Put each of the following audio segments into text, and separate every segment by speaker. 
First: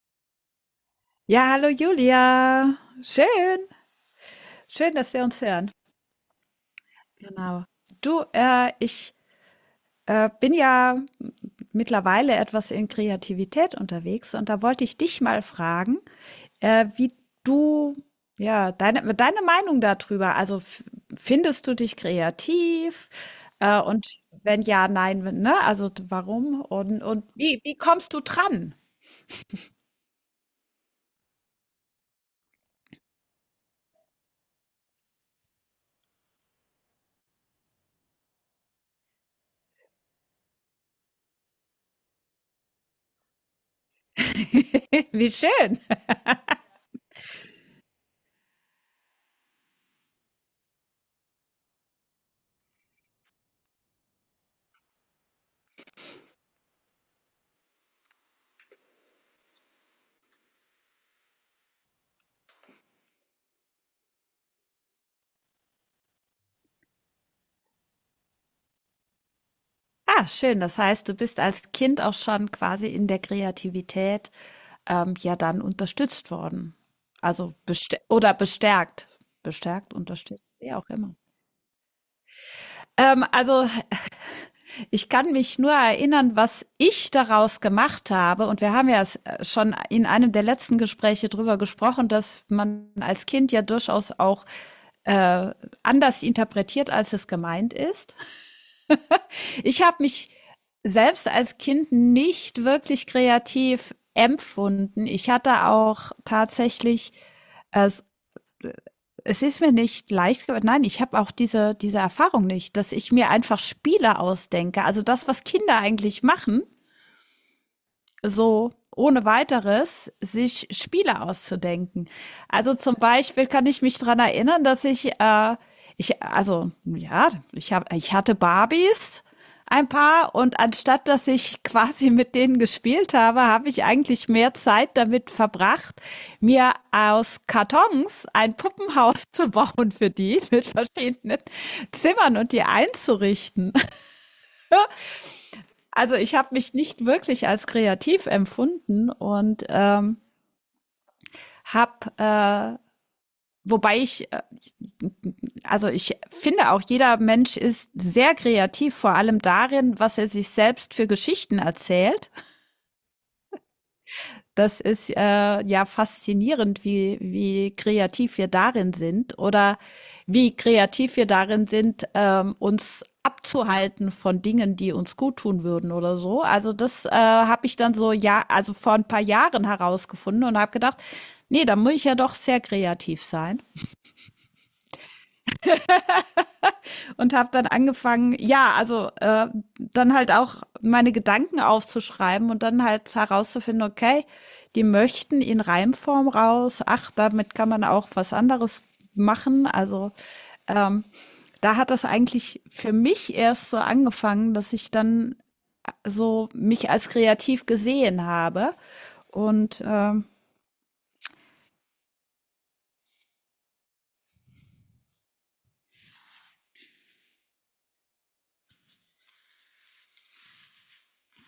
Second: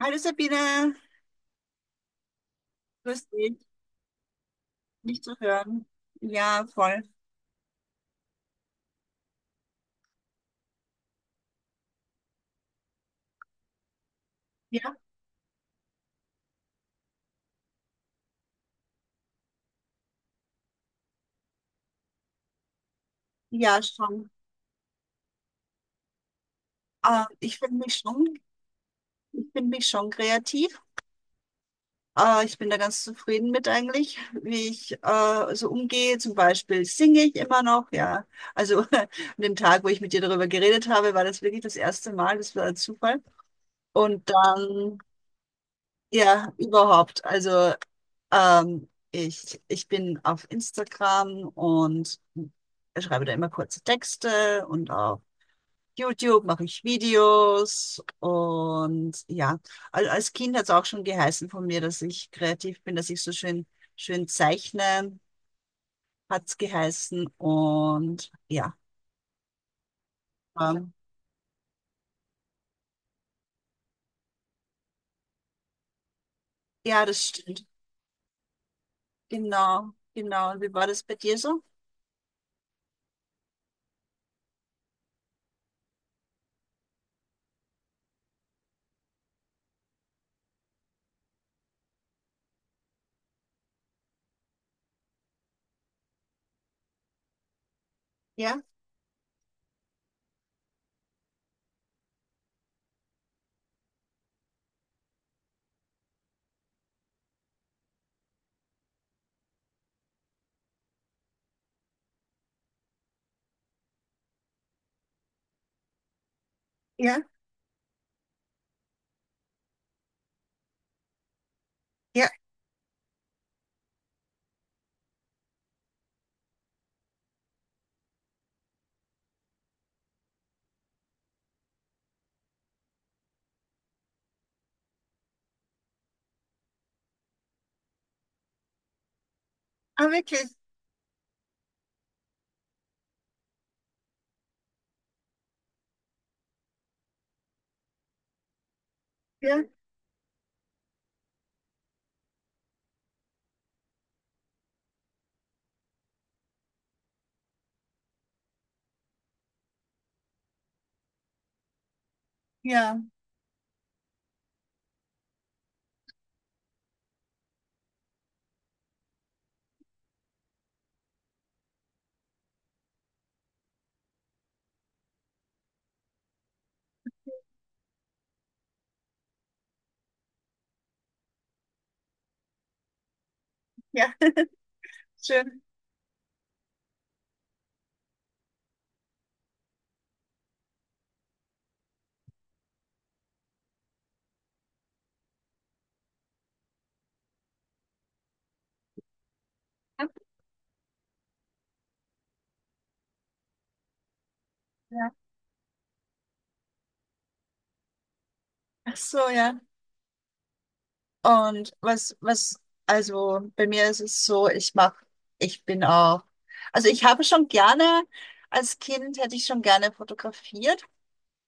Speaker 1: Hallo Sabine,
Speaker 2: Ja, hallo Julia.
Speaker 1: grüß dich,
Speaker 2: Schön, schön, dass
Speaker 1: dich
Speaker 2: wir
Speaker 1: zu
Speaker 2: uns hören.
Speaker 1: hören. Ja, voll.
Speaker 2: Genau. Du, ich bin ja m- mittlerweile etwas in Kreativität unterwegs und da wollte
Speaker 1: Ja,
Speaker 2: ich dich mal fragen, wie du, ja, deine Meinung darüber. Also findest du dich kreativ?
Speaker 1: ja,
Speaker 2: Und
Speaker 1: schon.
Speaker 2: wenn ja, nein, wenn- ne? Also warum?
Speaker 1: Äh,
Speaker 2: Und
Speaker 1: ich
Speaker 2: wie,
Speaker 1: finde
Speaker 2: wie
Speaker 1: mich
Speaker 2: kommst du
Speaker 1: schon,
Speaker 2: dran?
Speaker 1: ich finde mich schon kreativ. Ich bin da ganz zufrieden mit eigentlich, wie ich so umgehe. Zum Beispiel singe ich immer noch, ja. Also an dem Tag, wo ich mit dir darüber geredet habe, war das wirklich das erste Mal, das war ein Zufall. Und dann,
Speaker 2: Wie schön.
Speaker 1: ja, überhaupt. Also Ich bin auf Instagram und schreibe da immer kurze Texte und auf YouTube mache ich Videos und ja, als Kind hat es auch schon geheißen von mir, dass ich kreativ bin, dass ich so schön, schön zeichne, hat es geheißen und ja,
Speaker 2: Ah, schön. Das
Speaker 1: ähm,
Speaker 2: heißt, du bist als Kind auch schon quasi in der Kreativität, ja dann unterstützt worden.
Speaker 1: ja, das
Speaker 2: Also
Speaker 1: stimmt.
Speaker 2: bestär oder bestärkt.
Speaker 1: Genau,
Speaker 2: Bestärkt, unterstützt,
Speaker 1: genau. Und wie
Speaker 2: wie
Speaker 1: war
Speaker 2: auch
Speaker 1: das bei
Speaker 2: immer.
Speaker 1: dir so?
Speaker 2: Also ich kann mich nur erinnern, was ich daraus gemacht habe. Und wir haben ja schon in einem der letzten Gespräche drüber gesprochen, dass man als Kind ja durchaus auch äh, anders interpretiert, als es gemeint ist.
Speaker 1: Ja,
Speaker 2: Ich habe mich selbst als Kind nicht wirklich kreativ empfunden. Ich hatte auch tatsächlich, es, es ist mir nicht leicht, ge- nein, ich habe auch diese Erfahrung nicht, dass ich mir einfach Spiele ausdenke. Also das, was Kinder eigentlich machen,
Speaker 1: ja,
Speaker 2: so ohne weiteres sich Spiele auszudenken.
Speaker 1: ja.
Speaker 2: Also zum Beispiel kann ich mich dran erinnern, dass ich, ich also ja, ich, habe ich hatte Barbies ein paar und anstatt dass ich quasi mit denen gespielt habe, habe ich eigentlich mehr Zeit damit verbracht, mir aus Kartons ein Puppenhaus zu bauen für
Speaker 1: Ah,
Speaker 2: die
Speaker 1: wirklich.
Speaker 2: mit verschiedenen Zimmern und die einzurichten. Also ich habe mich nicht wirklich als kreativ empfunden
Speaker 1: Ja,
Speaker 2: und habe, äh, wobei ich, äh, also ich finde auch, jeder Mensch ist sehr kreativ, vor allem darin, was er sich selbst für Geschichten erzählt.
Speaker 1: ja,
Speaker 2: Das ist ja faszinierend, wie, wie kreativ wir darin sind oder wie kreativ wir darin sind, uns abzuhalten von Dingen, die uns gut tun würden oder so. Also das habe ich dann so ja, also vor ein paar Jahren herausgefunden und habe gedacht, nee, da muss ich ja doch sehr kreativ sein.
Speaker 1: ja. Schön.
Speaker 2: Und habe dann angefangen, ja, dann halt auch meine Gedanken aufzuschreiben und dann halt herauszufinden, okay, die möchten in Reimform raus. Ach, damit kann man auch was anderes machen. Ähm, Da hat das eigentlich für mich erst so angefangen, dass ich
Speaker 1: Ja.
Speaker 2: dann so mich als kreativ gesehen habe.
Speaker 1: Ach so, ja.
Speaker 2: Und
Speaker 1: Und also bei mir ist es so, ich mach, ich bin auch, also ich habe schon gerne, als Kind hätte ich schon gerne fotografiert.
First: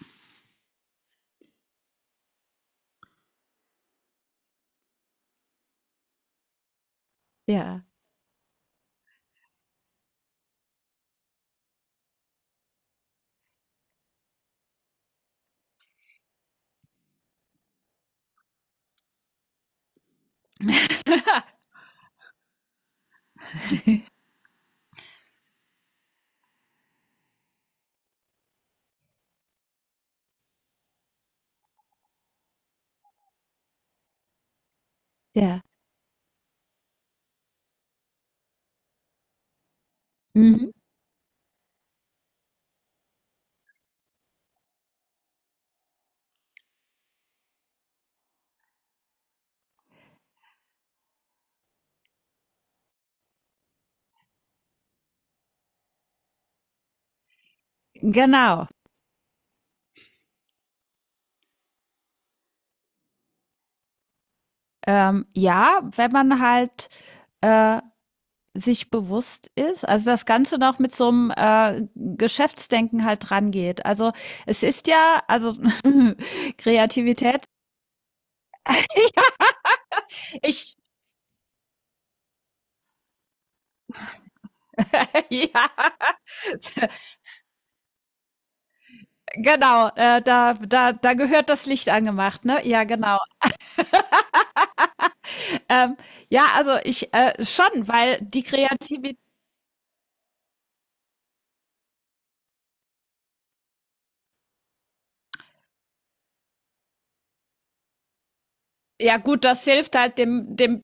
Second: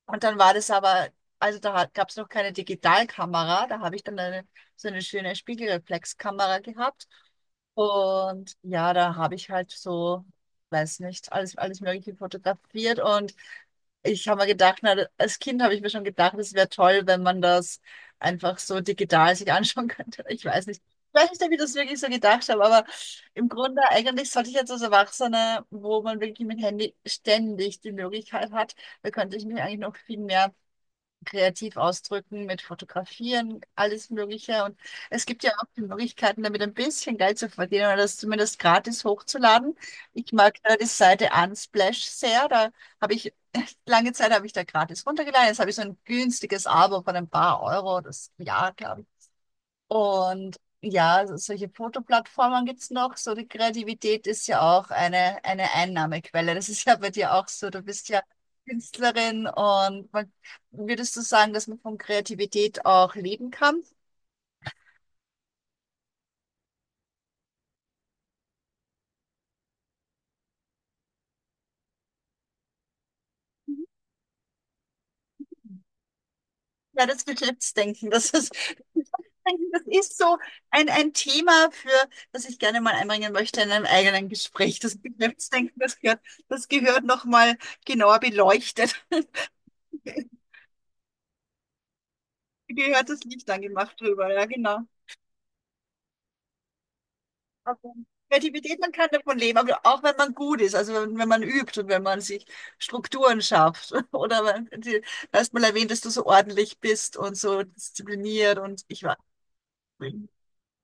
Speaker 1: Und dann war das aber, also da gab es noch keine Digitalkamera, da habe ich dann so eine schöne Spiegelreflexkamera gehabt.
Speaker 2: ja,
Speaker 1: Und ja, da habe ich halt so, weiß nicht, alles Mögliche fotografiert. Und ich habe mir gedacht, na, als Kind habe ich mir schon gedacht, es wäre toll, wenn man das einfach so digital sich anschauen könnte. Ich weiß nicht. Ich weiß nicht, ob ich das wirklich so gedacht habe, aber im Grunde eigentlich sollte ich jetzt als Erwachsener, wo man wirklich mit Handy ständig die Möglichkeit hat, da könnte ich mich eigentlich noch viel mehr kreativ ausdrücken, mit Fotografieren, alles Mögliche. Und es gibt ja
Speaker 2: ja,
Speaker 1: auch die Möglichkeiten, damit ein bisschen Geld zu verdienen oder das zumindest gratis hochzuladen. Ich mag
Speaker 2: mhm.
Speaker 1: da die Seite Unsplash sehr. Da habe ich, lange Zeit habe ich da gratis runtergeladen. Jetzt habe ich so ein günstiges Abo von ein paar Euro, das Jahr, glaube ich. Und ja, solche Fotoplattformen gibt's noch. So die Kreativität ist ja auch eine Einnahmequelle. Das ist ja bei dir auch so. Du bist ja
Speaker 2: Genau.
Speaker 1: Künstlerin und man, würdest du sagen, dass man von Kreativität auch leben kann?
Speaker 2: Ja, wenn man halt äh, sich bewusst ist, also das Ganze noch mit so einem Geschäftsdenken halt dran geht. Also es ist ja, also
Speaker 1: Ja, das
Speaker 2: Kreativität,
Speaker 1: Betriebsdenken, das ist so
Speaker 2: ich,
Speaker 1: ein Thema für, das ich gerne mal einbringen möchte in einem eigenen Gespräch. Das
Speaker 2: ja,
Speaker 1: Betriebsdenken, das gehört nochmal genauer beleuchtet.
Speaker 2: genau, da gehört das Licht angemacht, ne? Ja,
Speaker 1: Gehört
Speaker 2: genau.
Speaker 1: das Licht angemacht drüber, ja, genau.
Speaker 2: Ähm, ja, also ich schon,
Speaker 1: Also
Speaker 2: weil die
Speaker 1: Kreativität, man kann
Speaker 2: Kreativität.
Speaker 1: davon leben, aber auch wenn man gut ist, also wenn man übt und wenn man sich Strukturen schafft. Oder wenn, die- du hast mal erwähnt, dass du so ordentlich bist und so diszipliniert und ich war.
Speaker 2: Ja gut, das hilft halt dem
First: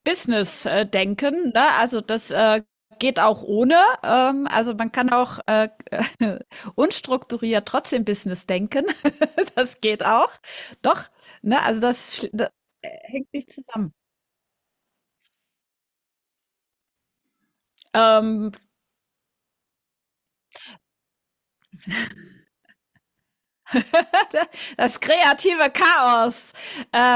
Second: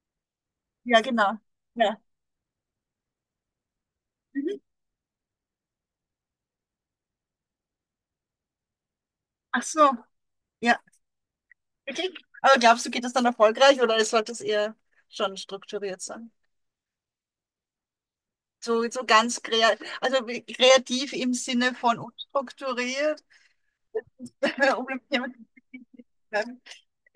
Speaker 1: Ja, genau.
Speaker 2: Business-Denken, ne?
Speaker 1: Ja.
Speaker 2: Also das geht auch ohne.
Speaker 1: Mhm.
Speaker 2: Also man kann auch unstrukturiert trotzdem Business denken.
Speaker 1: Ach
Speaker 2: Das
Speaker 1: so,
Speaker 2: geht auch.
Speaker 1: ja.
Speaker 2: Doch, ne? Also
Speaker 1: Okay.
Speaker 2: das, sch-
Speaker 1: Aber glaubst du, geht das dann
Speaker 2: hängt nicht
Speaker 1: erfolgreich
Speaker 2: zusammen.
Speaker 1: oder sollte es eher schon strukturiert sein?
Speaker 2: Ähm,
Speaker 1: So ganz kreativ, also kreativ im Sinne von unstrukturiert, um im
Speaker 2: das
Speaker 1: Thema zu
Speaker 2: kreative Chaos.
Speaker 1: bleiben.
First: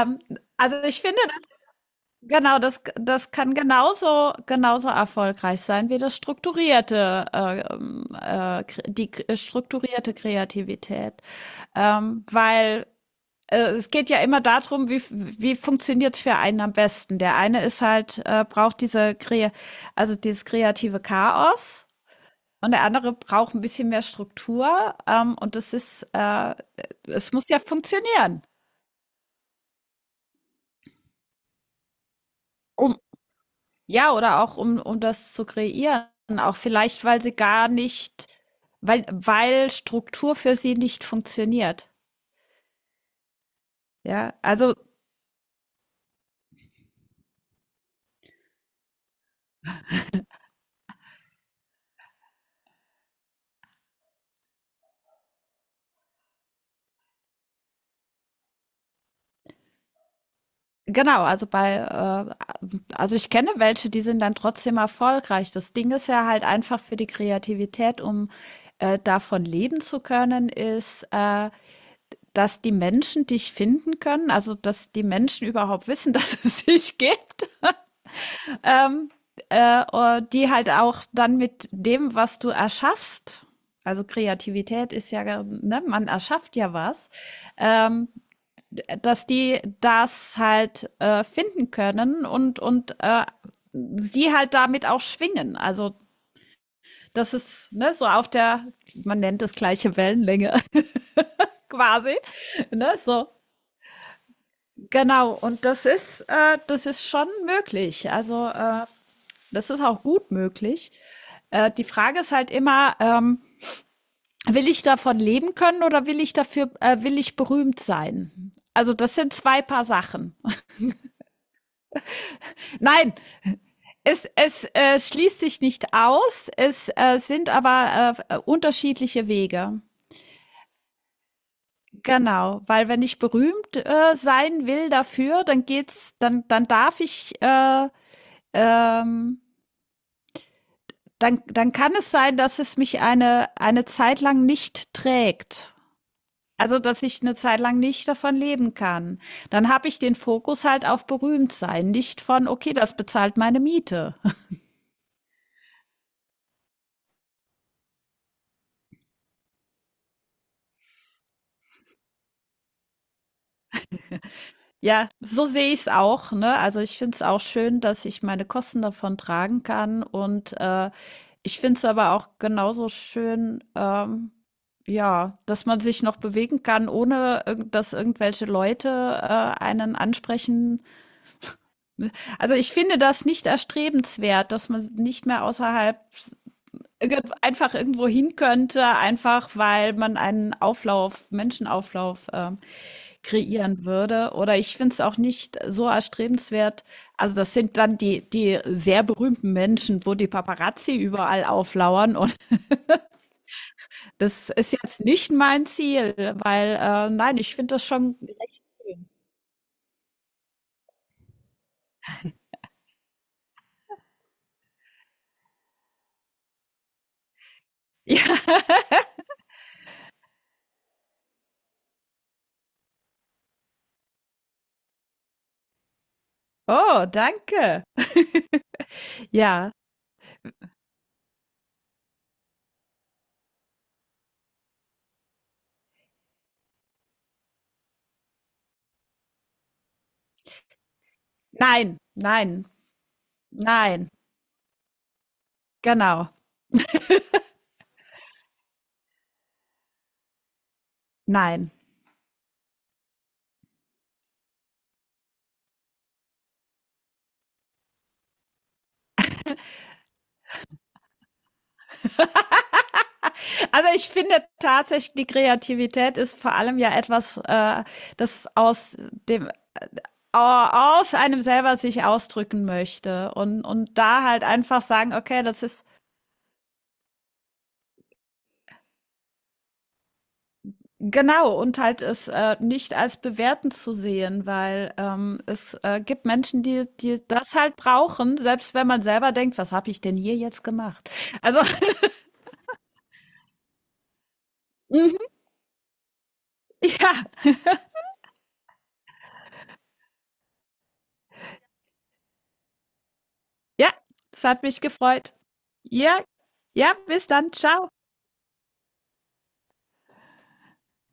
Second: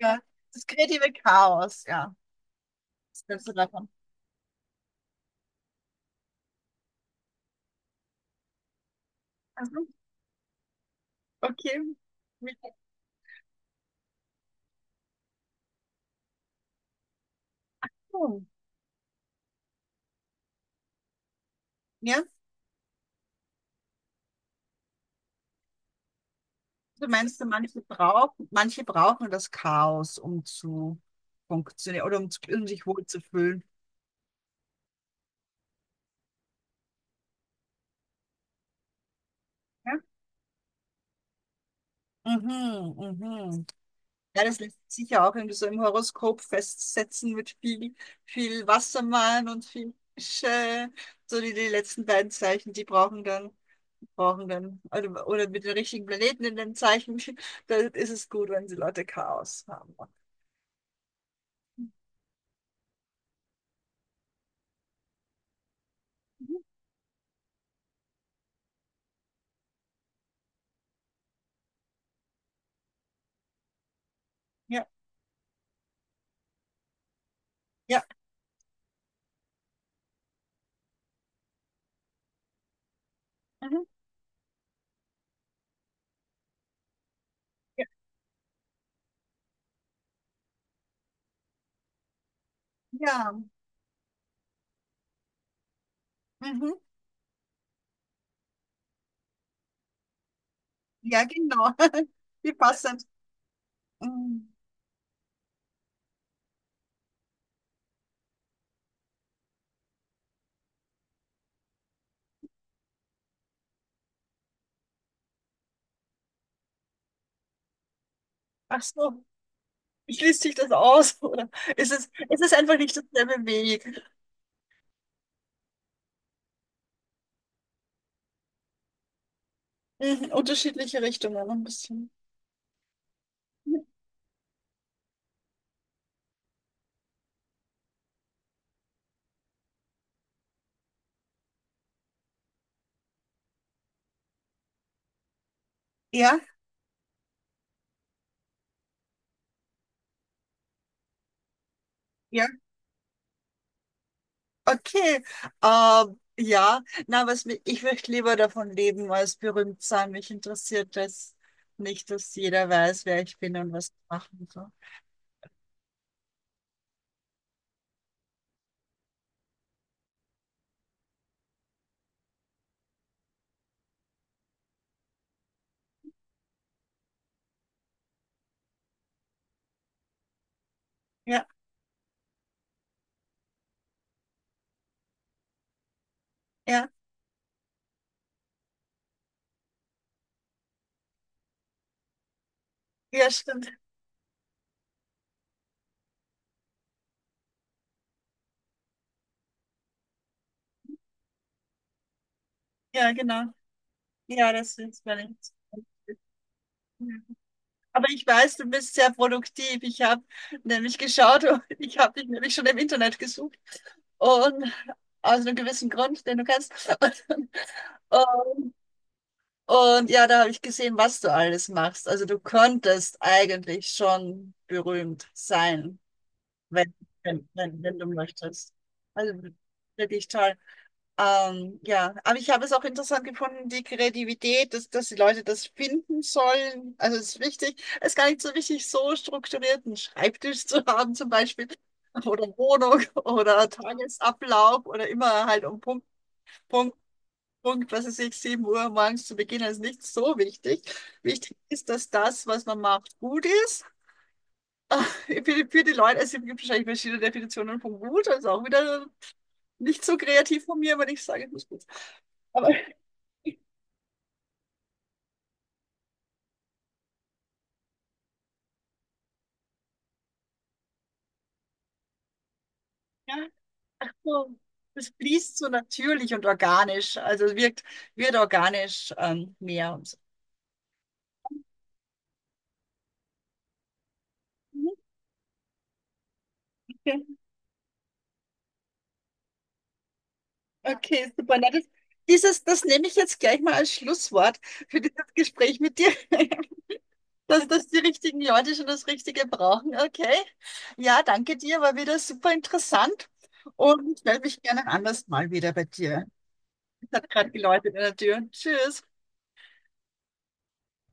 Speaker 1: Ja, das
Speaker 2: also ich
Speaker 1: kreative
Speaker 2: finde.
Speaker 1: Chaos, ja.
Speaker 2: Genau, das
Speaker 1: Was denkst du
Speaker 2: kann
Speaker 1: davon?
Speaker 2: genauso genauso erfolgreich sein wie das strukturierte, kre die k
Speaker 1: Also,
Speaker 2: strukturierte Kreativität.
Speaker 1: okay.
Speaker 2: Ähm,
Speaker 1: Mit
Speaker 2: weil, Es geht ja immer darum, wie f wie funktioniert's für einen am besten. Der eine ist halt
Speaker 1: Ton.
Speaker 2: braucht diese krea also, dieses kreative Chaos
Speaker 1: Ja?
Speaker 2: und der andere braucht ein bisschen mehr Struktur, und das ist,
Speaker 1: Du
Speaker 2: es
Speaker 1: meinst,
Speaker 2: muss ja funktionieren,
Speaker 1: manche brauchen das Chaos, um zu funktionieren oder um, um sich
Speaker 2: um.
Speaker 1: wohlzufühlen.
Speaker 2: Ja, oder auch um das zu kreieren, auch vielleicht, weil sie gar nicht weil
Speaker 1: Ja?
Speaker 2: Struktur für sie nicht funktioniert.
Speaker 1: Mhm, mhm.
Speaker 2: Ja,
Speaker 1: Ja, das
Speaker 2: also
Speaker 1: lässt sich sicher auch irgendwie so im Horoskop festsetzen mit viel Wassermann und viel Fische. So die, die letzten beiden Zeichen, brauchen dann, oder mit den richtigen Planeten in den Zeichen, da ist es gut, wenn sie Leute Chaos haben.
Speaker 2: genau, also ich kenne welche, die sind dann trotzdem erfolgreich. Das Ding ist ja halt
Speaker 1: Mhm.
Speaker 2: einfach für die Kreativität, davon leben zu können, ist, dass die Menschen dich finden können, also
Speaker 1: Ja,
Speaker 2: dass die Menschen überhaupt wissen, dass es dich gibt.
Speaker 1: ja,
Speaker 2: Die halt auch dann mit dem, was du erschaffst,
Speaker 1: mhm.
Speaker 2: also Kreativität ist ja, ne, man erschafft ja was,
Speaker 1: Ja.
Speaker 2: ähm, dass die das halt finden können und
Speaker 1: Ja,
Speaker 2: sie halt damit auch schwingen. Also
Speaker 1: Mhm.
Speaker 2: das ist ne, so auf der, man nennt es gleiche Wellenlänge
Speaker 1: Ja, genau.
Speaker 2: quasi.
Speaker 1: Wie passt
Speaker 2: Ne,
Speaker 1: das?
Speaker 2: so.
Speaker 1: Mhm.
Speaker 2: Genau, und das ist schon möglich. Das ist auch gut möglich. Die Frage ist halt immer, will ich davon leben können oder will ich dafür, will ich berühmt sein?
Speaker 1: Ach
Speaker 2: Also das
Speaker 1: so,
Speaker 2: sind zwei Paar Sachen.
Speaker 1: schließt sich das aus, oder? Ist es einfach nicht
Speaker 2: Nein,
Speaker 1: dasselbe Weg?
Speaker 2: es schließt sich nicht aus, es sind aber unterschiedliche Wege.
Speaker 1: Mhm, unterschiedliche Richtungen ein bisschen.
Speaker 2: Genau, weil wenn ich berühmt sein will dafür, dann darf ich, ähm, dann kann es sein, dass es mich eine Zeit lang nicht trägt.
Speaker 1: Ja,
Speaker 2: Also, dass ich eine Zeit lang nicht davon leben kann. Dann habe ich den Fokus halt auf Berühmtsein, nicht
Speaker 1: ja.
Speaker 2: von: „Okay, das bezahlt meine Miete.“
Speaker 1: Okay, ja, na, was ich möchte lieber davon leben als berühmt sein. Mich interessiert das nicht, dass jeder weiß, wer ich bin und was ich mache und so.
Speaker 2: Ja, so sehe ich es auch, ne? Also, ich finde es auch schön, dass ich meine Kosten davon tragen kann und, ich finde es aber auch genauso schön, ja, dass man sich noch bewegen kann, ohne irgend dass irgendwelche Leute, äh, einen ansprechen.
Speaker 1: Ja,
Speaker 2: Also, ich finde das nicht erstrebenswert, dass man nicht mehr außerhalb
Speaker 1: ja,
Speaker 2: irgend einfach irgendwo hin könnte, einfach weil man einen Auflauf, Menschenauflauf
Speaker 1: ja, stimmt.
Speaker 2: kreieren würde. Oder ich finde es auch nicht so erstrebenswert. Also das sind dann die sehr berühmten Menschen, wo die Paparazzi überall auflauern. Und
Speaker 1: Ja, genau.
Speaker 2: das
Speaker 1: Ja,
Speaker 2: ist
Speaker 1: das
Speaker 2: jetzt
Speaker 1: ist mir
Speaker 2: nicht
Speaker 1: nichts.
Speaker 2: mein Ziel, weil nein, ich finde das
Speaker 1: Aber
Speaker 2: schon.
Speaker 1: ich weiß, du bist sehr produktiv. Ich habe nämlich geschaut und ich habe dich nämlich schon im Internet gesucht. Und aus einem gewissen Grund, den du kennst. Und,
Speaker 2: Ja.
Speaker 1: und, ja, da habe ich gesehen, was du alles machst. Also du könntest eigentlich schon berühmt sein, wenn,
Speaker 2: Oh,
Speaker 1: wenn, wenn,
Speaker 2: danke.
Speaker 1: wenn du möchtest. Also
Speaker 2: Ja.
Speaker 1: wirklich toll. Ja, aber ich habe es auch interessant gefunden, die Kreativität, dass die Leute das finden sollen. Also es ist wichtig, es ist gar nicht so wichtig, so strukturiert einen Schreibtisch zu haben zum Beispiel
Speaker 2: Nein,
Speaker 1: oder
Speaker 2: nein,
Speaker 1: Wohnung oder
Speaker 2: nein.
Speaker 1: Tagesablauf oder immer halt um
Speaker 2: Genau.
Speaker 1: Punkt, Punkt, was weiß ich, 7 Uhr morgens zu beginnen, ist nicht so wichtig. Wichtig
Speaker 2: Nein.
Speaker 1: ist, dass das, was man macht, gut ist. Ah, für die, für die Leute, also es gibt wahrscheinlich verschiedene Definitionen von gut, also auch wieder nicht so kreativ von mir, wenn ich sage, es muss gut sein. Aber
Speaker 2: Also ich finde tatsächlich, die Kreativität ist vor allem ja etwas, das aus dem aus einem selber sich ausdrücken möchte
Speaker 1: ja,
Speaker 2: und
Speaker 1: ach
Speaker 2: da halt
Speaker 1: so,
Speaker 2: einfach
Speaker 1: das
Speaker 2: sagen, okay,
Speaker 1: fließt
Speaker 2: das
Speaker 1: so
Speaker 2: ist
Speaker 1: natürlich und organisch, also es wirkt, wird organisch mehr und so.
Speaker 2: genau und halt es nicht als bewertend zu sehen, weil
Speaker 1: Mhm,
Speaker 2: es gibt Menschen, die
Speaker 1: okay,
Speaker 2: das halt brauchen, selbst wenn man selber denkt, was habe ich denn hier jetzt gemacht?
Speaker 1: okay, super.
Speaker 2: Also
Speaker 1: Na, das nehme ich jetzt gleich mal als Schlusswort für
Speaker 2: mhm,
Speaker 1: dieses Gespräch mit dir,
Speaker 2: ja,
Speaker 1: dass die richtigen Leute schon das Richtige brauchen. Okay. Ja, danke dir, war wieder super interessant
Speaker 2: ja,
Speaker 1: und ich melde
Speaker 2: es
Speaker 1: mich
Speaker 2: hat mich
Speaker 1: gerne ein anderes
Speaker 2: gefreut.
Speaker 1: Mal wieder bei
Speaker 2: Ja,
Speaker 1: dir.
Speaker 2: ja, bis
Speaker 1: Hat gerade
Speaker 2: dann, ciao.
Speaker 1: geläutet in der Tür. Tschüss.